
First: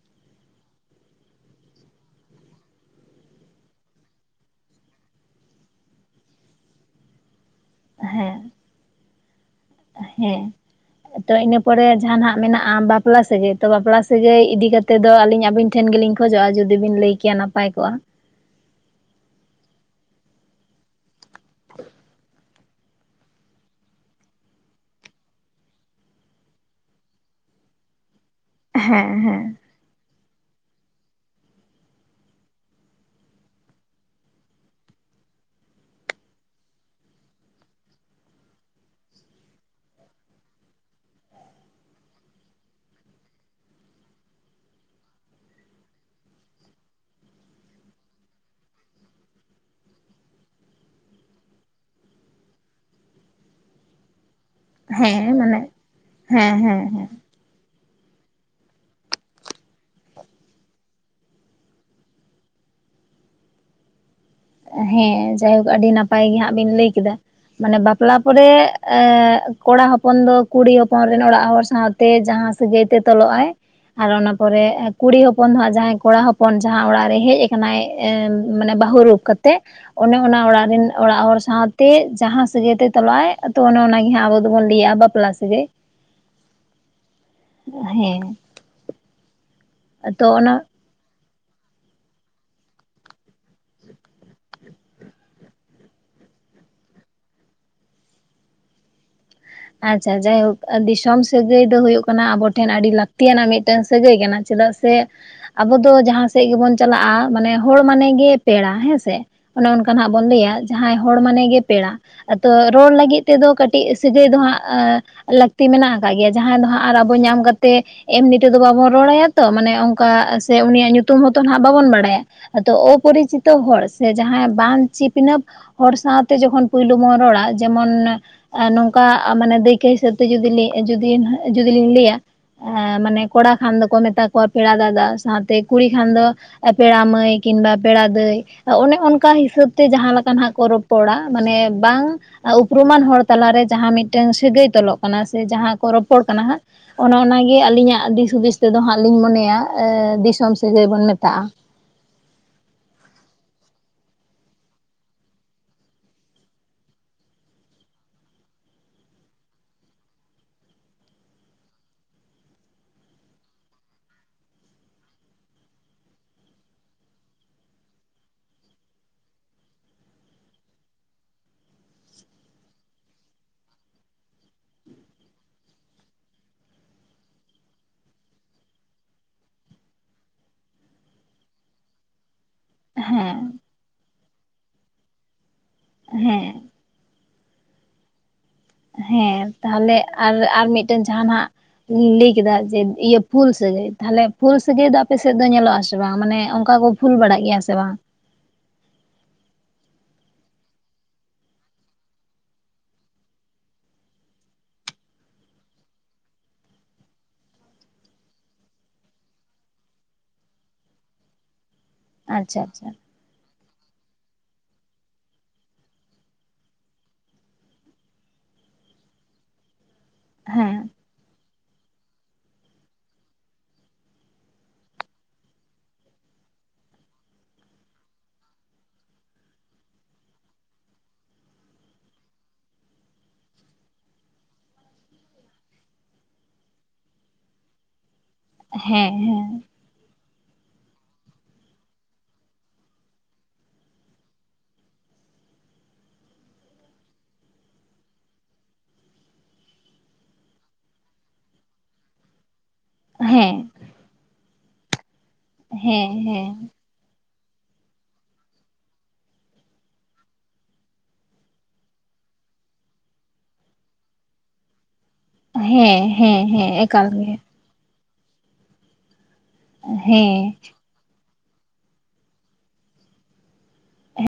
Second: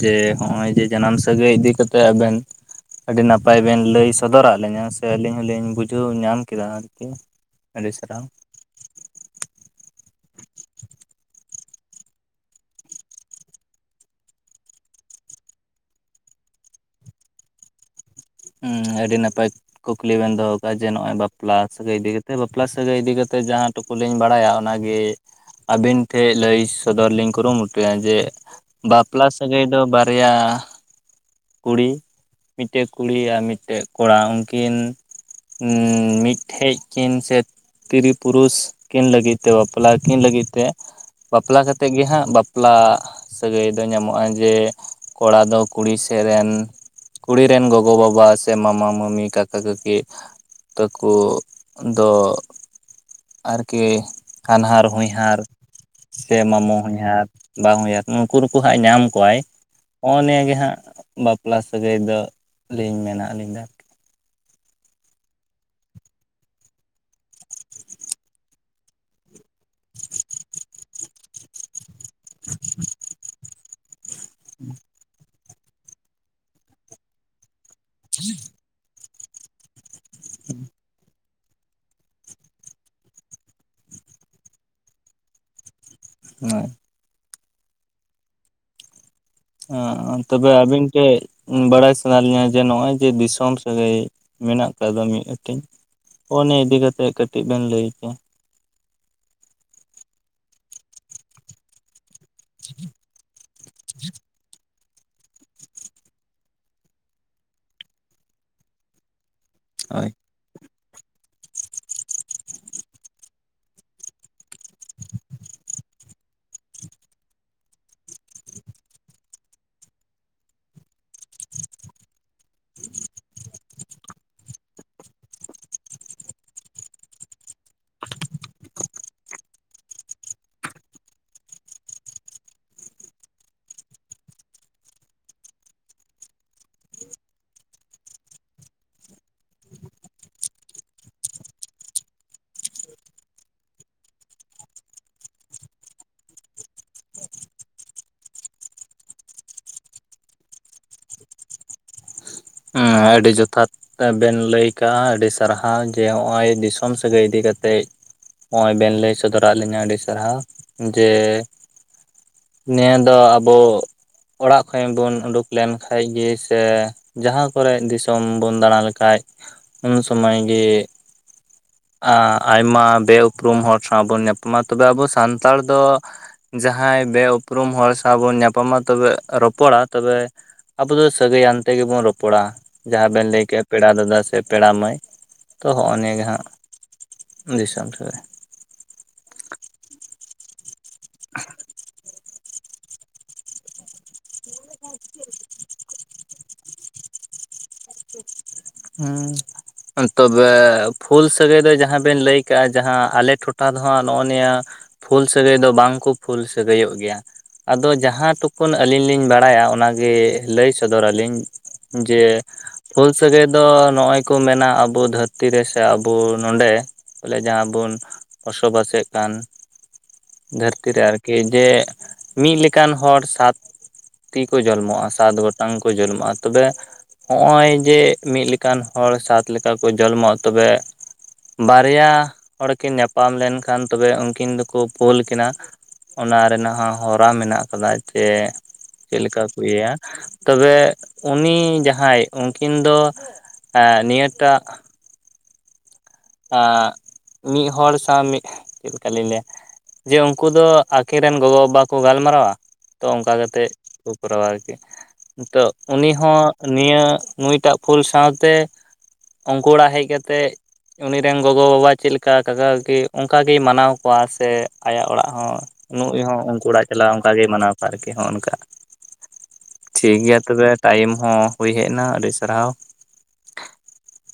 ᱡᱮ ᱦᱚᱜ-ᱚᱭ ᱡᱮ ᱡᱟᱱᱟᱢ ᱥᱟᱹᱜᱟᱹᱭ ᱤᱫᱤ ᱠᱟᱛᱮ ᱟᱵᱮᱱ ᱟᱹᱰᱤ ᱱᱟᱯᱟᱭ ᱵᱮᱱ ᱞᱟᱹᱭ ᱥᱚᱫᱚᱨᱟᱜ ᱞᱤᱧᱟᱹ ᱥᱮ ᱟᱹᱞᱤᱧ ᱦᱚᱞᱤᱧ ᱵᱩᱡᱷᱟᱹᱣ ᱧᱟᱢ ᱠᱮᱫᱟ ᱟᱨᱠᱤ ᱟᱹᱰᱤ ᱥᱟᱨᱟᱣ ᱦᱮᱸ ᱦᱮᱸ ᱛᱚ ᱤᱱᱟᱹ ᱯᱚᱨᱮ ᱡᱟᱦᱟᱸᱱᱟᱜ ᱢᱮᱱᱟᱜ-ᱟ ᱵᱟᱯᱞᱟ ᱥᱟᱹᱜᱟᱹᱭ ᱛᱚ ᱵᱟᱯᱞᱟ ᱥᱟᱹᱜᱟᱹᱭ ᱤᱫᱤ ᱠᱟᱛ ᱛᱮᱫᱚ ᱟᱹᱞᱤᱧ ᱟᱵᱤᱱ ᱴᱷᱮᱱ ᱜᱮᱞᱤᱧ ᱠᱷᱚᱡᱚᱜ-ᱟ ᱡᱩᱫᱤ ᱵᱤᱱ ᱞᱟᱹᱭ ᱠᱮᱭᱟ ᱱᱟᱯᱟᱭ ᱠᱚᱜ-ᱟ? ᱦᱩᱸ ᱟᱹᱰᱤ ᱱᱟᱯᱟᱭ ᱠᱩᱠᱞᱤ ᱵᱮᱱ ᱫᱚᱦᱚ ᱠᱟᱜ-ᱟ ᱡᱮ ᱱᱚᱜ-ᱚᱭ ᱵᱟᱯᱞᱟ ᱥᱟᱹᱜᱟᱹᱭ ᱤᱫᱤ ᱠᱟᱛᱮᱫ ᱵᱟᱯᱞᱟ ᱥᱟᱹᱜᱟᱹᱭ ᱤᱫᱤ ᱠᱟᱛᱮ ᱡᱟᱦᱟᱸ ᱴᱩᱠᱩ ᱞᱤᱧ ᱵᱟᱲᱟᱭᱟ ᱚᱱᱟᱜᱮ ᱟᱹᱵᱤᱱ ᱴᱷᱮᱡ ᱞᱟᱹᱭ ᱥᱚᱫᱚᱨ ᱞᱤᱧ ᱠᱩᱨᱩ ᱢᱩᱴᱩᱭᱟ ᱡᱮ ᱦᱮᱸ ᱵᱟᱯᱞᱟ ᱦᱮᱸ ᱥᱟᱹᱜᱟᱹᱭ ᱫᱚ ᱵᱟᱨᱭᱟ ᱟ ᱠᱩᱲᱤ ᱢᱤᱫᱴᱮᱡ ᱠᱩᱲᱤ ᱭᱟᱜ ᱢᱤᱫᱴᱮᱜ ᱠᱚᱲᱟ ᱩᱱᱠᱤᱱ ᱢᱤᱫᱴᱷᱮᱡ ᱠᱤᱱ ᱥᱮ ᱛᱤᱨᱤ ᱯᱩᱨᱩᱥ ᱠᱤᱱ ᱞᱟᱹᱜᱤᱫ ᱛᱮ ᱵᱟᱯᱞᱟ ᱠᱤᱱ ᱞᱟᱹᱜᱤᱫ ᱛᱮ᱾ ᱵᱟᱯᱞᱟ ᱠᱟᱛᱮ ᱜᱮ ᱦᱟᱸᱜ ᱵᱟᱯᱞᱟ ᱥᱟᱹᱜᱟᱹᱭ ᱫᱚ ᱧᱟᱢᱚᱜ-ᱟ, ᱡᱮ ᱠᱚᱲᱟ ᱫᱚ ᱠᱩᱲᱤ ᱥᱮᱜ ᱨᱮᱱ ᱠᱩᱲᱤ ᱨᱮᱱ ᱜᱚᱜᱚ ᱜᱚ ᱵᱟᱵᱟ ᱥᱮ ᱢᱟᱢᱟ ᱢᱟᱢᱤ ᱠᱟᱠᱟ ᱠᱟᱠᱤ᱾ ᱛᱟᱠᱩ ᱫᱚ ᱟᱨᱠᱤ᱾ ᱦᱟᱱᱦᱟᱨ ᱦᱮᱸ ᱦᱚᱧᱦᱟᱨ ᱢᱟᱱᱮ ᱥᱮ ᱦᱮᱸ ᱢᱟᱢᱚ ᱦᱮᱸ ᱦᱮᱸ ᱦᱚᱧᱦᱟᱨ᱾ ᱵᱟ ᱦᱚᱧᱦᱟᱨ ᱱᱩᱠᱩ ᱱᱩᱠᱩ ᱦᱟᱸᱜ ᱧᱟᱢ ᱠᱚᱣᱟᱭ, ᱦᱚᱜ-ᱚ ᱱᱤᱭᱟᱹ ᱜᱮ ᱦᱟᱸᱜ ᱵᱟᱯᱞᱟ ᱥᱟᱹᱜᱟᱹᱭ ᱫᱚ᱾ ᱞᱤᱧ ᱢᱮᱱᱟ ᱟᱹᱞᱤᱧ ᱫᱚ᱾ ᱦᱮᱸ ᱡᱟᱭᱦᱳᱠ ᱟᱹᱰᱤ ᱱᱟᱯᱟᱭ ᱜᱮ ᱦᱟᱸᱜ ᱵᱤᱱ ᱞᱟᱹᱭ ᱠᱮᱫᱟ᱾ ᱢᱟᱱᱮ ᱵᱟᱯᱞᱟ ᱯᱚᱨᱮ ᱮᱸᱻ ᱠᱚᱲᱟ ᱦᱚᱯᱚᱱ ᱫᱚ ᱠᱩᱲᱤ ᱦᱚᱯᱚᱱ ᱨᱮᱱ ᱚᱲᱟᱜ ᱦᱚᱲ ᱥᱟᱶᱛᱮ ᱡᱟᱦᱟᱸ ᱥᱟᱹᱜᱟᱹᱭ ᱛᱮ ᱛᱚᱞᱚᱜ-ᱟᱭ᱾ ᱟᱨ ᱚᱱᱟ ᱯᱚᱨᱮ ᱠᱩᱲᱤ ᱦᱚᱯᱚᱱ ᱫᱚ ᱦᱟᱸᱜ ᱡᱟᱦᱟᱸᱭ ᱠᱚᱲᱟ ᱦᱚᱯᱚᱱ ᱡᱟᱦᱟᱸ ᱚᱲᱟᱜ ᱨᱮᱭ ᱦᱮᱡ ᱠᱟᱱᱟᱭ᱾ ᱮ ᱢᱟᱱᱮ ᱵᱟᱹᱦᱩ ᱨᱩᱯ ᱠᱟᱛᱮᱫ ᱚᱱᱮ ᱚᱱᱟ ᱚᱲᱟᱜ ᱨᱮᱱ ᱚᱲᱟᱜ ᱦᱚᱲ ᱥᱟᱶᱛᱮ ᱡᱟᱦᱟᱸ ᱥᱟᱹᱜᱟᱹᱭᱛᱮ ᱛᱚᱞᱚᱜ-ᱟᱭ, ᱟᱫᱚ ᱚᱱᱮ ᱚᱱᱟᱜᱮ ᱦᱟᱸᱜ ᱟᱵᱚ ᱫᱚᱵᱚᱱ ᱞᱟᱹᱭᱟᱜ-ᱟ ᱵᱟᱯᱞᱟ ᱥᱟᱹᱜᱟᱹᱭ᱾ ᱦᱳᱭ᱾ ᱦᱮᱸ᱾ ᱚ ᱛᱚ ᱛᱚᱵᱮ ᱚᱱᱟ ᱟᱵᱤᱱ ᱴᱷᱮᱡ᱾ ᱵᱟᱲᱟᱭ ᱥᱟᱱᱟ ᱞᱤᱧᱟ ᱡᱮ ᱱᱚᱜ-ᱚᱭ ᱡᱮ ᱫᱤᱥᱚᱢ ᱥᱟᱹᱜᱟᱹᱭ ᱢᱮᱱᱟᱜ ᱟᱠᱟᱫ ᱫᱚ ᱢᱤᱫ ᱦᱟᱹᱴᱤᱧ᱾ ᱦᱚᱜ-ᱚ ᱱᱤᱭᱮ ᱤᱫᱤ ᱠᱟᱛᱮᱫ ᱠᱟᱹᱴᱤᱡ ᱵᱮᱱ ᱞᱟᱹᱭ ᱠᱮᱭᱟ᱾ ᱟᱪᱪᱷᱟ ᱡᱟᱭᱦᱳᱠ ᱫᱤᱥᱚᱢ ᱟᱨ ᱥᱟᱹᱜᱟᱹᱭ ᱫᱚ ᱦᱳᱭᱳᱜ ᱠᱟᱱᱟ, ᱟᱵᱚ ᱴᱷᱮᱱ ᱟᱹᱰᱤ ᱞᱟᱹᱠᱛᱤᱭᱟᱱᱟᱜ ᱢᱤᱫᱴᱟᱝ ᱥᱟᱹᱜᱟᱹᱭ ᱠᱟᱱᱟ ᱪᱮᱫᱟᱜ ᱥᱮ ᱟᱵᱚ ᱫᱚ ᱡᱟᱦᱟᱸ ᱥᱮᱜ ᱜᱮᱵᱚᱱ ᱪᱟᱞᱟᱜ-ᱟ ᱢᱟᱱᱮ ᱦᱚᱲ ᱢᱟᱱᱮ ᱜᱮ ᱯᱮᱲᱟ ᱦᱮᱸᱥᱮ᱾ ᱚᱱᱮ ᱚᱱᱠᱟ ᱦᱳᱭ ᱱᱟᱜ ᱵᱚᱱ ᱞᱟᱹᱭᱟ ᱡᱟᱦᱟᱸᱭ ᱦᱚᱲ ᱢᱟᱱᱮ ᱜᱮ ᱯᱮᱲᱟ, ᱟᱫᱚ ᱨᱚᱲ ᱞᱟᱹᱜᱤᱫ ᱛᱮᱫᱚ ᱠᱟᱹᱴᱤᱡ ᱥᱟᱹ ᱜᱟᱹᱭ ᱫᱚ ᱦᱟᱸᱜ ᱞᱟᱹᱠᱛᱤ ᱢᱮᱱᱟᱜ ᱟᱠᱟᱜ ᱜᱮᱭᱟ, ᱡᱟᱦᱟᱸᱭ ᱫᱚ ᱦᱟᱸᱜ ᱟᱨ ᱟᱵᱚ ᱧᱟᱢ ᱠᱟᱛᱮ ᱮᱢᱱᱤ ᱛᱮᱫᱚ ᱵᱟᱵᱚᱱ ᱨᱚᱲ ᱟᱭᱟ ᱛᱚ ᱢᱟᱱᱮ ᱚᱝᱠᱟ ᱥᱮ ᱩᱱᱤᱭᱟᱜ ᱧᱩᱛᱩᱢ ᱦᱚᱸᱛᱚ ᱱᱟᱦᱟᱜ ᱵᱟᱵᱚᱱ ᱵᱟᱲᱟᱭᱟ᱾ ᱟᱫᱚ ᱚᱯᱚᱨᱤᱪᱤᱛᱚ ᱦᱚᱲ ᱥᱮ ᱡᱟᱦᱟᱸᱭ ᱵᱟᱝ ᱪᱤᱯᱱᱟᱹᱯ᱾ ᱦᱚᱲ ᱥᱟᱶᱛᱮ ᱡᱚᱠᱷᱚᱱ ᱯᱩᱭᱞᱩ ᱵᱚᱱ ᱨᱚᱲᱟ, ᱡᱮᱢᱚᱱ ᱱᱚᱝ ᱠᱟ, ᱢᱟᱱᱮ ᱫᱟᱹᱭᱠᱟᱹ ᱦᱤᱥᱟᱹᱵ ᱛᱮ ᱡᱩᱫᱤ ᱡᱩᱫᱤ ᱡᱩᱫᱤ ᱞᱤᱧ ᱞᱟᱹᱭᱟ᱾ ᱢᱟᱱᱮ ᱠᱚᱲᱟ ᱠᱷᱟᱱ ᱫᱚᱠᱚ ᱢᱮᱛᱟ ᱠᱚᱣᱟ ᱯᱮᱲᱟ ᱫᱟᱫᱟ ᱥᱟᱶᱛᱮ ᱠᱩᱲᱤ ᱠᱷᱟᱱ ᱫᱚ ᱯᱮᱲᱟ ᱢᱟᱹᱭ ᱠᱤᱱᱵᱟ ᱯᱮᱲᱟ ᱫᱟᱹᱭ ᱚᱱᱮ ᱚᱱᱠᱟ ᱦᱤᱥᱟᱹᱵ ᱛᱮ ᱡᱟᱦᱟᱸ ᱞᱮᱠᱟ ᱱᱟᱜ ᱠᱚ ᱨᱚᱯᱚᱲᱟ, ᱢᱟᱱᱮ ᱵᱟᱝ ᱩᱯᱨᱩᱢᱟᱱ ᱦᱚᱲ ᱛᱟᱞᱟᱨᱮ ᱡᱟᱦᱟᱸ ᱢᱤᱫᱴᱟᱝ ᱥᱟᱹᱜᱟᱹᱭ ᱛᱚᱞᱚᱜ ᱠᱟᱱᱟ ᱥᱮ ᱡᱟᱦᱟᱸ ᱠᱚ ᱨᱚᱯᱚᱲ ᱠᱟᱱᱟ ᱦᱟᱸᱜ ᱚᱱᱮ ᱚᱱᱟᱜᱮ ᱟᱞᱤᱧᱟᱜ ᱫᱤᱥ ᱦᱩᱫᱤᱥ ᱛᱮᱫᱚ ᱦᱟᱸᱜ ᱞᱤᱧ ᱢᱚᱱᱮᱭᱟ, ᱫᱤᱥᱚᱢ ᱥᱟᱹᱜᱟᱹᱭ ᱵᱚᱱ ᱢᱮᱛᱟᱜ-ᱟ᱾ ᱟᱸᱻ, ᱟᱹᱰᱤ ᱡᱚᱛᱷᱟᱛ᱾ ᱵᱮᱱ ᱞᱟᱹᱭ ᱠᱟᱜ-ᱟ, ᱟᱰᱤ ᱥᱟᱨᱦᱟᱣ ᱡᱮ ᱦᱚᱜ-ᱚᱭ ᱫᱤᱥᱚᱢ ᱥᱟᱹᱜᱟᱹᱭ ᱤᱫᱤ ᱠᱟᱛᱮᱡ ᱦᱚᱜ-ᱚᱭ ᱵᱮᱱ ᱞᱟᱹᱭ ᱥᱚᱫᱚᱨᱟᱫ ᱞᱤᱧᱟᱹ ᱟᱰᱤ ᱥᱟᱨᱦᱟᱣ, ᱡᱮ ᱱᱤᱭᱟᱹ ᱫᱚ ᱟᱵᱚ ᱚᱲᱟᱜ ᱠᱷᱚᱡ ᱵᱚᱱ ᱩᱰᱩᱠ ᱞᱮᱱ ᱠᱷᱟᱱ ᱜᱮ ᱥᱮ ᱡᱟᱦᱟ ᱠᱚᱨᱮ ᱫᱤᱥᱚᱢ ᱵᱚᱱ ᱫᱟᱬᱟ ᱞᱮᱠᱷᱟᱡ ᱩᱱ ᱥᱚᱢᱚᱭ ᱜᱮ ᱟ ᱟᱭᱢᱟ ᱵᱮ-ᱩᱯᱨᱩᱢ ᱦᱚᱲ ᱥᱟᱶ ᱵᱚᱱ ᱧᱟᱯᱟᱢᱟ, ᱛᱚᱵᱮ ᱟᱵᱚ ᱥᱟᱱᱛᱟᱲ ᱫᱚ ᱡᱟᱦᱟᱸᱭ ᱵᱮ-ᱩᱯᱨᱩᱢ ᱦᱚᱲ ᱥᱟᱶ ᱵᱚᱱ ᱧᱟᱯᱟᱢᱟ, ᱛᱚᱵᱮ ᱨᱚᱯᱚᱲᱟ ᱛᱚᱵᱮ ᱟᱵᱚ ᱫᱚ ᱥᱟᱹᱜᱟᱹᱭ ᱟᱱ ᱛᱮᱜᱮ ᱵᱚᱱ ᱨᱚᱯ ᱯᱚᱲᱟ ᱡᱟᱦᱟᱸ ᱵᱮᱱ ᱞᱟᱹᱭ ᱦᱮᱸ ᱠᱮᱜ-ᱟ ᱯᱮᱲᱟ ᱫᱟᱫᱟ ᱥᱮ ᱯᱮᱲᱟ ᱢᱟᱹᱭ, ᱛᱚ ᱦᱚᱜ-ᱚ ᱱᱤᱭᱟᱹ ᱜᱮ ᱦᱟᱸᱜ᱾ ᱦᱮᱸ ᱫᱤᱥᱚᱢ ᱥᱟᱹᱜᱟᱹᱭ᱾ ᱦᱮᱸ ᱛᱟᱦᱚᱞᱮ ᱟᱨ ᱟᱨ ᱢᱤᱫᱴᱮᱱ ᱡᱟᱦᱟᱸ ᱱᱟᱜ ᱞᱤᱧ ᱞᱟᱹᱭ ᱠᱮᱫᱟ, ᱡᱮ ᱤᱭᱟᱹ ᱯᱷᱩᱞ ᱥᱟᱹᱜᱟᱹᱭ, ᱛᱟᱦᱞᱮ ᱯᱷᱩᱞ ᱥᱟᱹᱜᱟᱹᱭ ᱫᱚ ᱟᱯᱮ ᱥᱮᱫ ᱫᱚ ᱧᱮᱞᱚᱜ ᱟᱥᱮ ᱵᱟᱝ, ᱢᱟᱱᱮ ᱚᱱᱠᱟ ᱠᱚ ᱯᱷᱩᱞ ᱵᱟᱲᱟᱜ ᱜᱮᱭᱟ ᱥᱮ ᱵᱟᱝ? [inaudible] ᱦᱩᱸ ᱛᱚᱵᱮ ᱯᱷᱩᱞ ᱥᱟᱹᱜᱟᱹᱭ ᱫᱚ ᱡᱟᱸᱦᱟᱸ ᱵᱮᱱ ᱞᱟᱹᱭ ᱠᱟᱜᱼᱟ ᱡᱟᱸᱦᱟᱸ ᱟᱞᱮ ᱴᱚᱴᱷᱟ ᱫᱚ ᱦᱟᱸᱜ ᱱᱚᱜᱼᱚ ᱱᱤᱭᱟᱹ ᱯᱷᱩᱞ ᱥᱟᱹᱜᱟᱹᱭ ᱫᱚ ᱵᱟᱝ ᱠᱚ ᱯᱷᱩᱞ ᱥᱟᱹᱜᱟᱹᱭᱚᱜ ᱜᱮᱭᱟ᱾ ᱟᱫᱚ ᱡᱟᱸᱦᱟᱸ ᱴᱩᱠᱩᱩᱱ ᱟᱹᱞᱤᱧ ᱞᱤᱧ ᱵᱟᱲᱟᱭᱟ ᱚᱱᱟᱜᱮ ᱞᱟᱹᱭ ᱥᱚᱫᱚᱨ ᱟᱹᱞᱤᱧ᱾ ᱡᱮ ᱟᱪᱪᱷᱟ ᱟᱪᱪᱷᱟ ᱯᱷᱩᱞ ᱥᱟᱹᱜᱟᱹᱭ ᱫᱚ ᱱᱚᱜᱚᱭ ᱠᱚ ᱢᱮᱱᱟ ᱟᱵᱚ ᱫᱷᱟᱹᱨᱛᱤ ᱨᱮᱥᱮ ᱟᱵᱚ ᱱᱚᱰᱮ ᱵᱚᱞᱮ ᱡᱟᱦᱟᱸ ᱵᱚᱱ ᱵᱚᱥᱚᱵᱟᱥᱮᱫ ᱠᱟᱱ ᱫᱷᱟᱹᱨᱛᱤ ᱦᱮᱸ ᱨᱮ ᱟᱨᱠᱤ ᱡᱮ ᱢᱤᱫ ᱞᱮᱠᱟᱱ ᱦᱚᱲ ᱥᱟᱛ ᱛᱤ ᱠᱚ ᱡᱚᱱᱢᱚᱜᱼᱟ ᱥᱟᱛ ᱜᱚᱴᱟᱝ ᱠᱚ ᱡᱚᱱᱢᱚᱜᱼᱟ, ᱛᱚᱵᱮ ᱦᱚᱜᱼᱚᱭ ᱡᱮ ᱢᱤᱫ ᱞᱮᱠᱟᱱ ᱦᱚᱲ ᱥᱟᱛ ᱞᱮᱠᱟ ᱠᱚ ᱡᱚᱱᱢᱚᱜ ᱛᱚᱵᱮ ᱵᱟᱨᱭᱟ ᱦᱚᱲ ᱠᱤᱱ ᱧᱟᱯᱟᱢ ᱞᱮᱱᱠᱷᱟᱱ ᱛᱚᱵᱮ ᱩᱱᱠᱤᱱ ᱫᱚᱠᱚ ᱯᱳᱞ ᱠᱤᱱᱟ᱾ ᱚᱱᱟ ᱨᱮᱱᱟᱜ ᱦᱚᱸ ᱦᱚᱨᱟ ᱢᱮᱱᱟᱜ ᱟᱠᱟᱫᱟ ᱡᱮ ᱦᱮᱸ ᱪᱮᱫ ᱞᱮᱠᱟ ᱠᱚ ᱤᱭᱟᱹᱭᱟ, ᱛᱚᱵᱮ ᱩᱱᱤ ᱡᱟᱸᱦᱟᱸᱭ ᱩᱱᱠᱤᱱ ᱫᱚ ᱮ ᱱᱤᱭᱟᱹ ᱴᱟᱜ ᱢᱤᱫ ᱦᱚᱲ ᱥᱟᱶ ᱢᱤᱫ, ᱪᱮᱫ ᱞᱮᱠᱟ ᱞᱤᱧ ᱞᱟᱹᱭᱟ? ᱡᱮ ᱩᱱᱠᱩ ᱫᱚ ᱟᱹᱠᱤᱱ ᱨᱮᱱ ᱜᱚᱜᱚ ᱵᱟᱵᱟ ᱠᱚ ᱜᱟᱞᱢᱟᱨᱟᱣᱟ, ᱛᱚ ᱚᱱᱠᱟ ᱦᱮᱸ ᱠᱟᱛᱮᱜ ᱠᱚ ᱠᱚᱨᱟᱣᱟ ᱟᱨᱠᱤ, ᱛᱚ ᱦᱮᱸ ᱩᱱᱤ ᱦᱮᱸ ᱦᱚᱸ ᱦᱮᱸ ᱱᱤᱭᱟᱹ ᱱᱩᱭᱴᱟᱜ ᱯᱷᱩᱞ ᱥᱟᱶᱛᱮ ᱚᱝᱠᱩ ᱚᱲᱟᱜ ᱦᱮᱡ ᱠᱟᱛᱮᱫ ᱩᱱᱤ ᱨᱮᱱ ᱜᱚᱜᱚ ᱵᱟᱵᱟ ᱪᱤᱫ ᱞᱮᱠᱟ, ᱠᱟᱠᱟ ᱠᱟᱠᱤ ᱚᱱᱠᱟ ᱜᱮᱭ ᱢᱟᱱᱟᱣ ᱠᱚᱣᱟ ᱥᱮ ᱟᱭᱟᱜ ᱚᱲᱟᱜ ᱦᱚᱸ ᱦᱮᱸ ᱱᱩᱭ ᱦᱚᱸ ᱦᱮᱸ ᱩᱱᱠᱩ ᱦᱮᱸ ᱚᱲᱟᱜ ᱮᱠᱟᱞ ᱪᱟᱞᱟᱜ ᱚᱱᱠᱟ ᱜᱮ ᱜᱮᱭ ᱢᱟᱱᱟᱣ ᱟᱨᱠᱤ ᱦᱚᱸᱜ ᱱᱚᱝᱠᱟ, ᱴᱷᱤᱠ ᱜᱮᱭᱟ ᱦᱮᱸ ᱛᱚᱵᱮ ᱴᱟᱭᱤᱢ ᱦᱚᱸ ᱦᱩᱭ ᱦᱮᱡ ᱮᱱᱟ, ᱟᱹᱰᱤ ᱥᱟᱨᱦᱟᱣ᱾